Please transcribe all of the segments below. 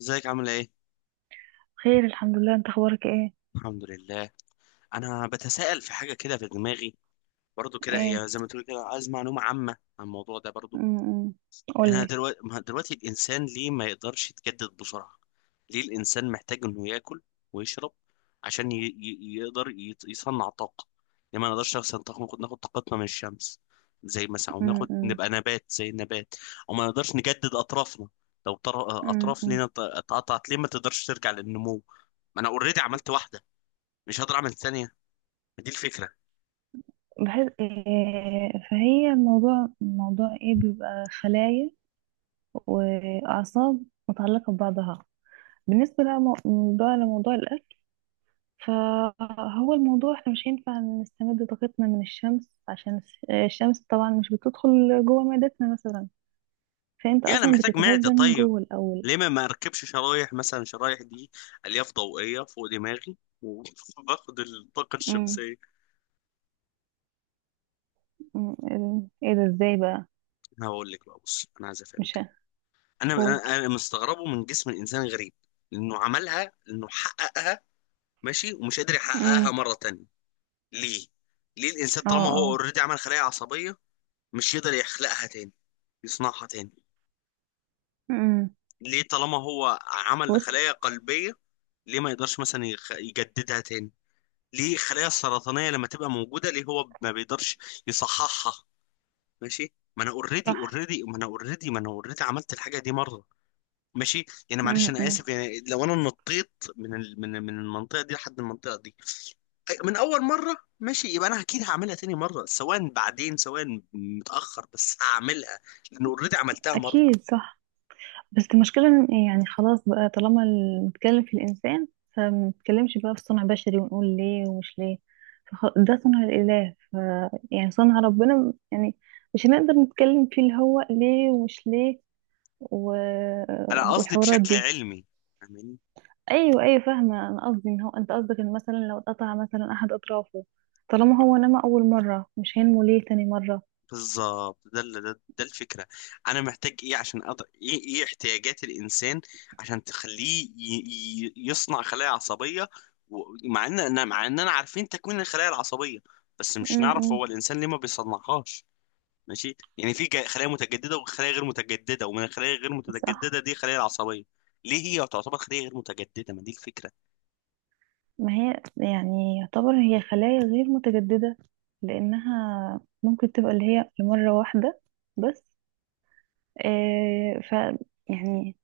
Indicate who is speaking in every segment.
Speaker 1: ازيك عامل ايه؟
Speaker 2: خير، الحمد لله. انت اخبارك ايه؟
Speaker 1: الحمد لله. انا بتساءل في حاجه كده في دماغي برضو، كده
Speaker 2: ايه.
Speaker 1: هي زي ما تقول كده، عايز معلومه عامه عن الموضوع ده برضو.
Speaker 2: امم
Speaker 1: انا
Speaker 2: قولي.
Speaker 1: دلوقتي، ما دلوقتي الانسان ليه ما يقدرش يتجدد بسرعه؟ ليه الانسان محتاج انه ياكل ويشرب عشان يقدر يصنع طاقه؟ ليه ما نقدرش مثلا ناخد طاقتنا من الشمس، زي مثلا، او ناخد
Speaker 2: امم.
Speaker 1: نبقى نبات زي النبات؟ او ما نقدرش نجدد اطرافنا؟ لو اطراف
Speaker 2: امم
Speaker 1: لينا اتقطعت ليه ما تقدرش ترجع للنمو؟ ما انا اوريدي عملت واحده، مش هقدر اعمل ثانيه؟ دي الفكره.
Speaker 2: بحس إيه، فهي الموضوع موضوع ايه بيبقى خلايا واعصاب متعلقة ببعضها. بالنسبة لموضوع الاكل، فهو الموضوع احنا مش هينفع نستمد طاقتنا من الشمس، عشان الشمس طبعا مش بتدخل جوه معدتنا مثلا. فانت
Speaker 1: يعني انا
Speaker 2: اصلا
Speaker 1: محتاج معده،
Speaker 2: بتتغذى من
Speaker 1: طيب
Speaker 2: جوه الاول.
Speaker 1: ليه ما اركبش شرايح مثلا، شرايح دي الياف ضوئيه فوق دماغي وباخد الطاقه
Speaker 2: امم
Speaker 1: الشمسيه؟
Speaker 2: ايه ده، ازاي بقى؟
Speaker 1: انا هقول لك بقى، بص انا عايز
Speaker 2: مش
Speaker 1: افهمك. انا مستغربه من جسم الانسان غريب، لانه عملها، لانه حققها، ماشي، ومش قادر يحققها
Speaker 2: هقول.
Speaker 1: مره تانية. ليه؟ ليه الانسان
Speaker 2: اه
Speaker 1: طالما هو
Speaker 2: اه.
Speaker 1: اوريدي عمل خلايا عصبيه مش يقدر يخلقها تاني، يصنعها تاني؟
Speaker 2: امم
Speaker 1: ليه طالما هو عمل
Speaker 2: بص.
Speaker 1: خلايا قلبية ليه ما يقدرش مثلا يجددها تاني؟ ليه الخلايا السرطانية لما تبقى موجودة ليه هو ما بيقدرش يصححها؟ ماشي، ما انا اوريدي
Speaker 2: صح.
Speaker 1: اوريدي ما انا اوريدي ما انا اوريدي عملت الحاجة دي مرة، ماشي. يعني معلش انا
Speaker 2: امم.
Speaker 1: اسف، يعني لو انا نطيت من ال... من من المنطقة دي لحد المنطقة دي، من اول مرة، ماشي، يبقى انا اكيد هعملها تاني مرة، سواء بعدين، سواء متأخر، بس هعملها، لان اوريدي عملتها مرة.
Speaker 2: اكيد صح. بس المشكله إن إيه، يعني خلاص بقى طالما نتكلم في الانسان، فما نتكلمش بقى في صنع بشري ونقول ليه ومش ليه. ده صنع الاله، ف، يعني صنع ربنا يعني. مش هنقدر نتكلم فيه اللي هو ليه ومش ليه و...
Speaker 1: انا قصدي
Speaker 2: والحوارات
Speaker 1: بشكل
Speaker 2: دي.
Speaker 1: علمي. فاهماني؟
Speaker 2: ايوه ايوه، فاهمه. انا قصدي ان هو انت قصدك ان مثلا لو اتقطع مثلا احد اطرافه، طالما هو نما اول مره، مش هينمو ليه تاني مره.
Speaker 1: بالظبط، ده ال- ده ده الفكره. انا محتاج ايه عشان أقدر ايه، ايه احتياجات الانسان عشان تخليه يصنع خلايا عصبيه؟ ومع ان مع اننا عارفين تكوين الخلايا العصبيه، بس مش نعرف
Speaker 2: امم.
Speaker 1: هو الانسان ليه ما بيصنعهاش. ماشي، يعني في خلايا متجدده وخلايا غير متجدده، ومن الخلايا غير
Speaker 2: صح.
Speaker 1: متجدده دي خلايا العصبيه. ليه هي تعتبر خليه غير متجدده؟ ما دي الفكره.
Speaker 2: ما هي يعني يعتبر هي خلايا غير متجددة، لأنها ممكن تبقى اللي هي لمرة واحدة بس. آه ف يعني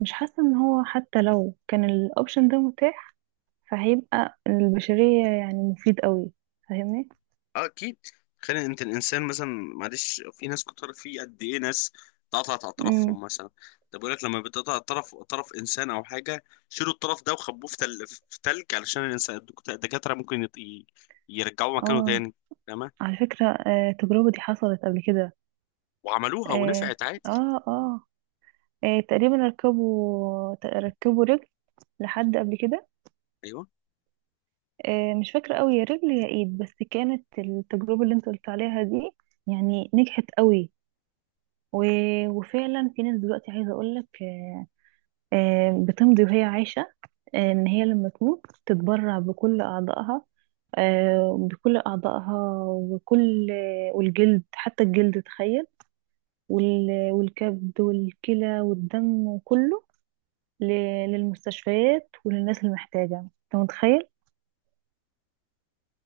Speaker 2: مش حاسة إن هو حتى لو كان الأوبشن ده متاح، فهيبقى البشرية يعني مفيد قوي. فاهمني؟
Speaker 1: اه اكيد. تخيل انت الانسان مثلا، معلش في ناس كتر، في قد ايه ناس اتقطعت
Speaker 2: امم.
Speaker 1: اطرافهم مثلا. ده بيقول لك لما بتقطع طرف انسان او حاجه شيلوا الطرف ده وخبوه في تلج علشان الانسان الدكاتره ممكن يرجعوه مكانه
Speaker 2: اه.
Speaker 1: تاني. تمام،
Speaker 2: على فكرة آه، التجربة دي حصلت قبل كده.
Speaker 1: وعملوها
Speaker 2: اه.
Speaker 1: ونفعت عادي.
Speaker 2: اه, آه, آه، تقريبا ركبوا رجل لحد قبل كده.
Speaker 1: ايوه.
Speaker 2: آه، مش فاكرة قوي يا رجل يا ايد، بس كانت التجربة اللي انت قلت عليها دي يعني نجحت قوي. و... وفعلا في ناس دلوقتي عايزة اقولك بتمضي وهي عايشة ان هي لما تموت تتبرع بكل اعضائها. بكل اعضائها وكل والجلد، حتى الجلد، تخيل. والكبد والكلى والدم وكله. ل... للمستشفيات وللناس المحتاجة. انت متخيل؟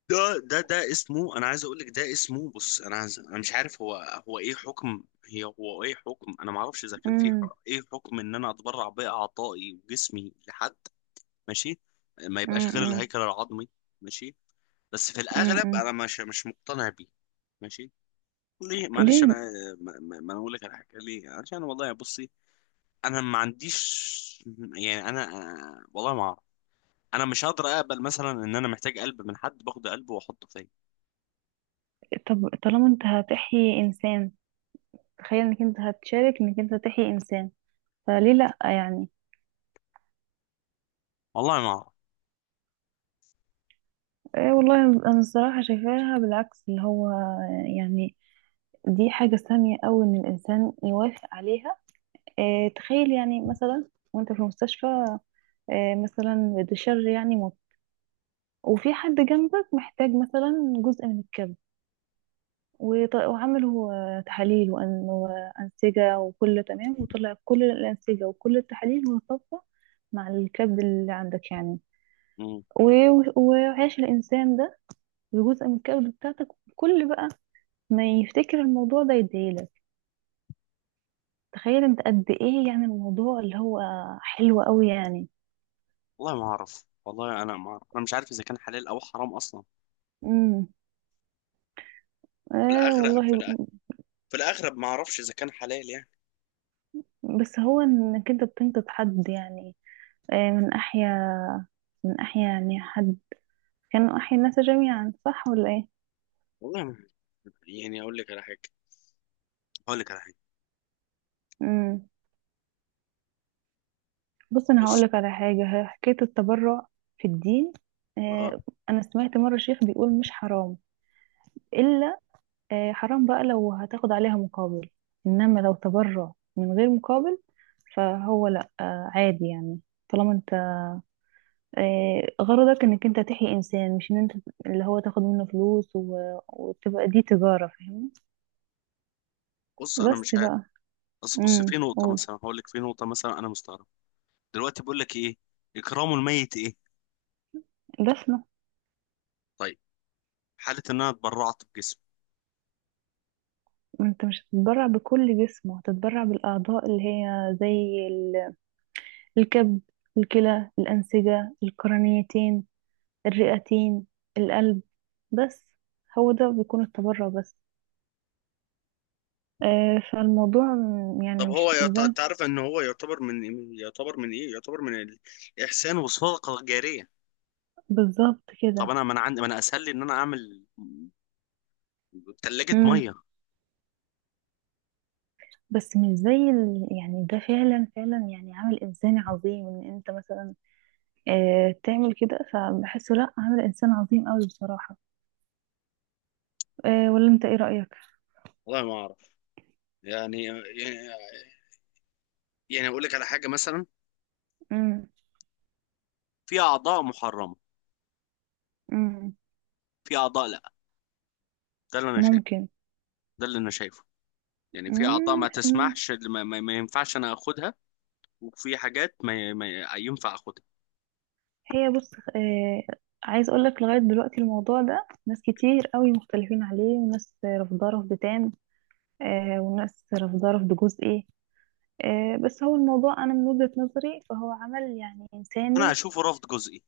Speaker 1: ده اسمه، انا عايز اقول لك ده اسمه، بص انا عايز، انا مش عارف هو، هو ايه حكم هي، هو ايه حكم انا ما اعرفش اذا كان
Speaker 2: امم.
Speaker 1: ايه حكم ان انا اتبرع باعضائي وجسمي لحد، ماشي، ما يبقاش غير
Speaker 2: امم.
Speaker 1: الهيكل العظمي، ماشي. بس في الاغلب
Speaker 2: امم.
Speaker 1: انا مش مقتنع بيه، ماشي. ليه؟ معلش انا،
Speaker 2: ليه؟
Speaker 1: ما انا اقول لك على حاجه ليه. عشان والله بصي، انا ما عنديش، يعني انا، آه، والله ما اعرف. انا مش هقدر اقبل مثلا ان انا محتاج قلب من حد، باخد قلبه واحطه فيا.
Speaker 2: طب طالما انت هتحيي انسان، تخيل انك انت هتشارك، انك انت تحيي انسان، فليه لا يعني؟
Speaker 1: والله ما اعرف.
Speaker 2: ايه والله، انا الصراحه شايفاها بالعكس اللي هو يعني دي حاجه ساميه قوي ان الانسان يوافق عليها. إيه تخيل، يعني مثلا وانت في المستشفى إيه، مثلا بتشر يعني موت، وفي حد جنبك محتاج مثلا جزء من الكبد، وعملوا آه، تحاليل وأنسجة وكله تمام، وطلع كل الأنسجة وكل التحاليل متطابقة مع الكبد اللي عندك يعني.
Speaker 1: مم.
Speaker 2: وعيش الإنسان ده بجزء من الكبد بتاعتك. كل بقى ما يفتكر الموضوع ده يديلك، تخيل انت قد ايه، يعني الموضوع اللي هو حلو قوي يعني.
Speaker 1: والله ما اعرف، والله انا ما اعرف، انا مش عارف اذا كان حلال او حرام اصلا.
Speaker 2: امم.
Speaker 1: في
Speaker 2: اه
Speaker 1: الاغلب،
Speaker 2: والله.
Speaker 1: في الاغلب ما اعرفش اذا كان حلال يعني.
Speaker 2: بس هو انك انت بتنقذ حد يعني آه، من احيا، من احيا يعني حد كانوا احيا الناس جميعا، صح ولا ايه؟
Speaker 1: والله ما يعني اقول لك على حاجه، اقول لك على حاجه.
Speaker 2: امم. بص، انا هقول
Speaker 1: بص.
Speaker 2: لك على حاجه. حكايه التبرع في الدين
Speaker 1: آه.
Speaker 2: آه، انا سمعت مره شيخ بيقول مش حرام، الا حرام بقى لو هتاخد عليها مقابل، انما لو تبرع من غير مقابل فهو لا، عادي يعني. طالما انت غرضك انك انت تحيي انسان، مش ان انت اللي هو تاخد منه فلوس وتبقى دي تجاره. فاهمني؟
Speaker 1: بص انا
Speaker 2: بس
Speaker 1: مش عارف،
Speaker 2: بقى.
Speaker 1: بس بص، في
Speaker 2: امم.
Speaker 1: نقطه
Speaker 2: قول.
Speaker 1: مثلا هقول لك، في نقطه مثلا انا مستغرب. دلوقتي بقول لك ايه، اكرام الميت ايه؟
Speaker 2: دفنه.
Speaker 1: طيب، حاله ان انا اتبرعت بجسمي.
Speaker 2: انت مش هتتبرع بكل جسمه، هتتبرع بالاعضاء اللي هي زي الكبد، الكلى، الأنسجة، القرنيتين، الرئتين، القلب، بس. هو ده بيكون التبرع بس. آه، يعني مش زي.
Speaker 1: انت عارف ان هو يعتبر من إيه؟ يعتبر من ايه، يعتبر من الاحسان والصدقه الجاريه.
Speaker 2: بالظبط
Speaker 1: طب
Speaker 2: كده.
Speaker 1: انا، ما انا عندي، ما انا اسهل لي ان انا اعمل ثلاجه
Speaker 2: امم
Speaker 1: ميه.
Speaker 2: بس مش زي يعني ده فعلا فعلا يعني عمل إنساني عظيم إن أنت مثلا آه تعمل كده، فبحسه لأ، عمل إنسان عظيم أوي بصراحة آه. ولا أنت إيه رأيك؟
Speaker 1: والله ما اعرف، يعني. يعني اقول لك على حاجه مثلا،
Speaker 2: امم.
Speaker 1: في اعضاء محرمه،
Speaker 2: امم.
Speaker 1: في اعضاء لا. ده اللي انا شايفه،
Speaker 2: ممكن.
Speaker 1: ده اللي انا شايفه. يعني في اعضاء ما
Speaker 2: مم.
Speaker 1: تسمحش، ما ينفعش انا اخدها. وفي حاجات ما ينفع اخدها.
Speaker 2: هي بص آه، عايز اقول لك لغايه دلوقتي الموضوع ده ناس كتير قوي مختلفين عليه، وناس رافضاه رفض تام آه، وناس رافضاه رفض جزئي آه. بس هو الموضوع انا من وجهه نظري فهو عمل يعني
Speaker 1: انا
Speaker 2: انساني.
Speaker 1: اشوفه رفض جزئي،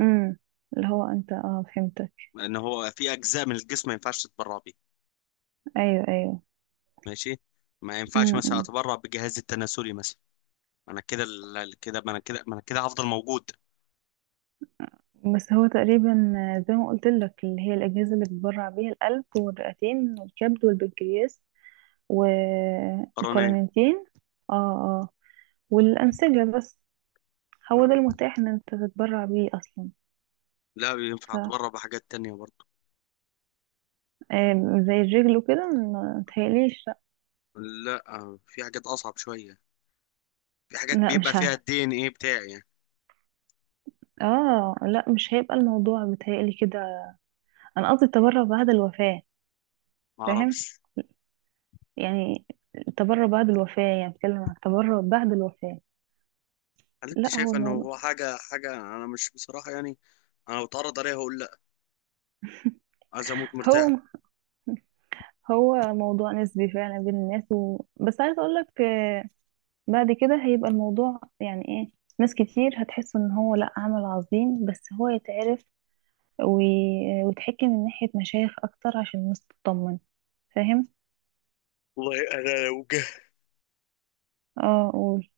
Speaker 2: امم. اللي هو انت اه، فهمتك.
Speaker 1: ان هو في اجزاء من الجسم ما ينفعش تتبرع بيه،
Speaker 2: ايوه ايوه.
Speaker 1: ماشي. ما ينفعش مثلا
Speaker 2: امم
Speaker 1: اتبرع بجهازي التناسلي مثلا. انا كده، ال- كده ما انا كده ما انا كده هفضل موجود.
Speaker 2: بس هو تقريبا آه، زي ما قلت لك اللي هي الاجهزه اللي بتبرع بيها: القلب والرئتين والكبد والبنكرياس
Speaker 1: قرنيا.
Speaker 2: والقولونتين. اه. اه، والانسجه بس. هو ده المتاح ان انت تتبرع بيه اصلا.
Speaker 1: لا،
Speaker 2: ف
Speaker 1: ينفع اتبرع بحاجات تانية برضه.
Speaker 2: آم، زي الرجل وكده ما متهيأليش لا.
Speaker 1: لا، في حاجات اصعب شوية، في حاجات
Speaker 2: لا،
Speaker 1: بيبقى
Speaker 2: مش
Speaker 1: فيها
Speaker 2: عارفه.
Speaker 1: الدي ان ايه بتاعي يعني.
Speaker 2: اه لا، مش هيبقى الموضوع بتهيألي كده. انا قصدي التبرع بعد الوفاه.
Speaker 1: ما
Speaker 2: فاهم؟
Speaker 1: اعرفش.
Speaker 2: يعني التبرع بعد الوفاه، يعني بتكلم عن التبرع بعد الوفاه.
Speaker 1: هل انت
Speaker 2: لا هو
Speaker 1: شايف انه
Speaker 2: الموضوع.
Speaker 1: هو حاجة، حاجة انا مش بصراحة يعني، انا لو اتعرض عليها هقول لا. عايز اموت مرتاح.
Speaker 2: هو هو موضوع نسبي فعلا بين الناس و... بس عايز اقول لك بعد كده هيبقى الموضوع يعني ايه، ناس كتير هتحس ان هو لا عمل عظيم، بس هو يتعرف وتحكي من ناحية مشايخ أكتر عشان الناس تطمن. فاهم؟
Speaker 1: والله انا لو جه،
Speaker 2: اه قول.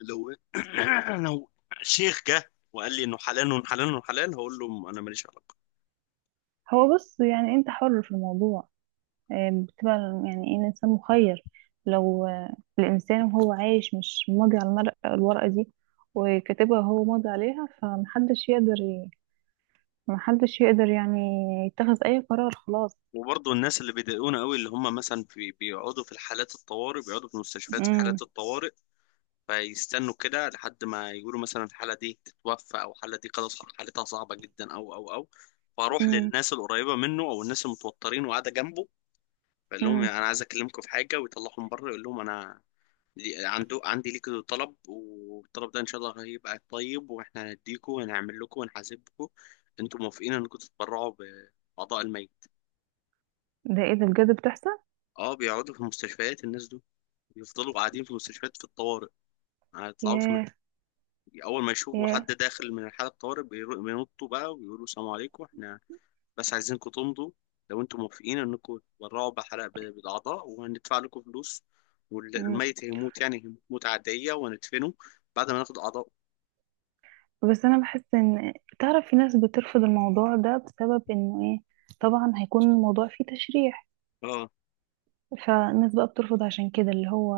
Speaker 1: لو لو شيخ جه وقال لي انه حلال وحلال وحلال، هقول له انا ماليش علاقه.
Speaker 2: هو بص، يعني انت حر في الموضوع آه، بتبقى يعني ايه، الإنسان مخير. لو الإنسان وهو عايش مش ماضي على المرقة الورقة دي، وكاتبها هو ماضي عليها، فمحدش يقدر محدش يقدر يعني يتخذ أي قرار خلاص.
Speaker 1: وبرضه الناس اللي بيضايقونا قوي، اللي هم مثلا في بيقعدوا في الحالات الطوارئ، بيقعدوا في المستشفيات في
Speaker 2: امم.
Speaker 1: حالات الطوارئ، فيستنوا كده لحد ما يقولوا مثلا الحاله دي تتوفى او الحاله دي خلاص حالتها صعبه جدا او او او، فاروح
Speaker 2: امم.
Speaker 1: للناس القريبه منه او الناس المتوترين وقاعده جنبه، بقول لهم
Speaker 2: امم.
Speaker 1: يعني انا عايز اكلمكم في حاجه، ويطلعهم بره، يقول لهم انا لي- عنده عندي ليك طلب، والطلب ده ان شاء الله هيبقى طيب واحنا هنديكوا وهنعمل لكم ونحاسبكم، انتوا موافقين انكم تتبرعوا باعضاء الميت؟
Speaker 2: ده ايه، ده بجد بتحصل؟
Speaker 1: اه، بيقعدوا في المستشفيات الناس دول، بيفضلوا قاعدين في المستشفيات في الطوارئ، ما يطلعوش من،
Speaker 2: ياه.
Speaker 1: اول ما يشوفوا
Speaker 2: ياه.
Speaker 1: حد داخل من حالة طوارئ بينطوا بقى ويقولوا السلام عليكم، احنا بس عايزينكم تمضوا لو انتم موافقين انكم تتبرعوا بحلقة بالاعضاء، وهندفع لكم فلوس،
Speaker 2: امم.
Speaker 1: والميت هيموت يعني هيموت موتة عادية وهندفنه بعد ما ناخد اعضاء.
Speaker 2: بس انا بحس ان، تعرف في ناس بترفض الموضوع ده بسبب انه ايه، طبعا هيكون الموضوع فيه تشريح. فالناس بقى بترفض عشان كده اللي هو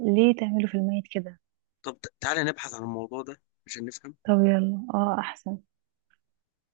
Speaker 2: ليه تعملوا في الميت كده.
Speaker 1: طب تعالى نبحث عن الموضوع ده عشان نفهم.
Speaker 2: طب يلا اه احسن.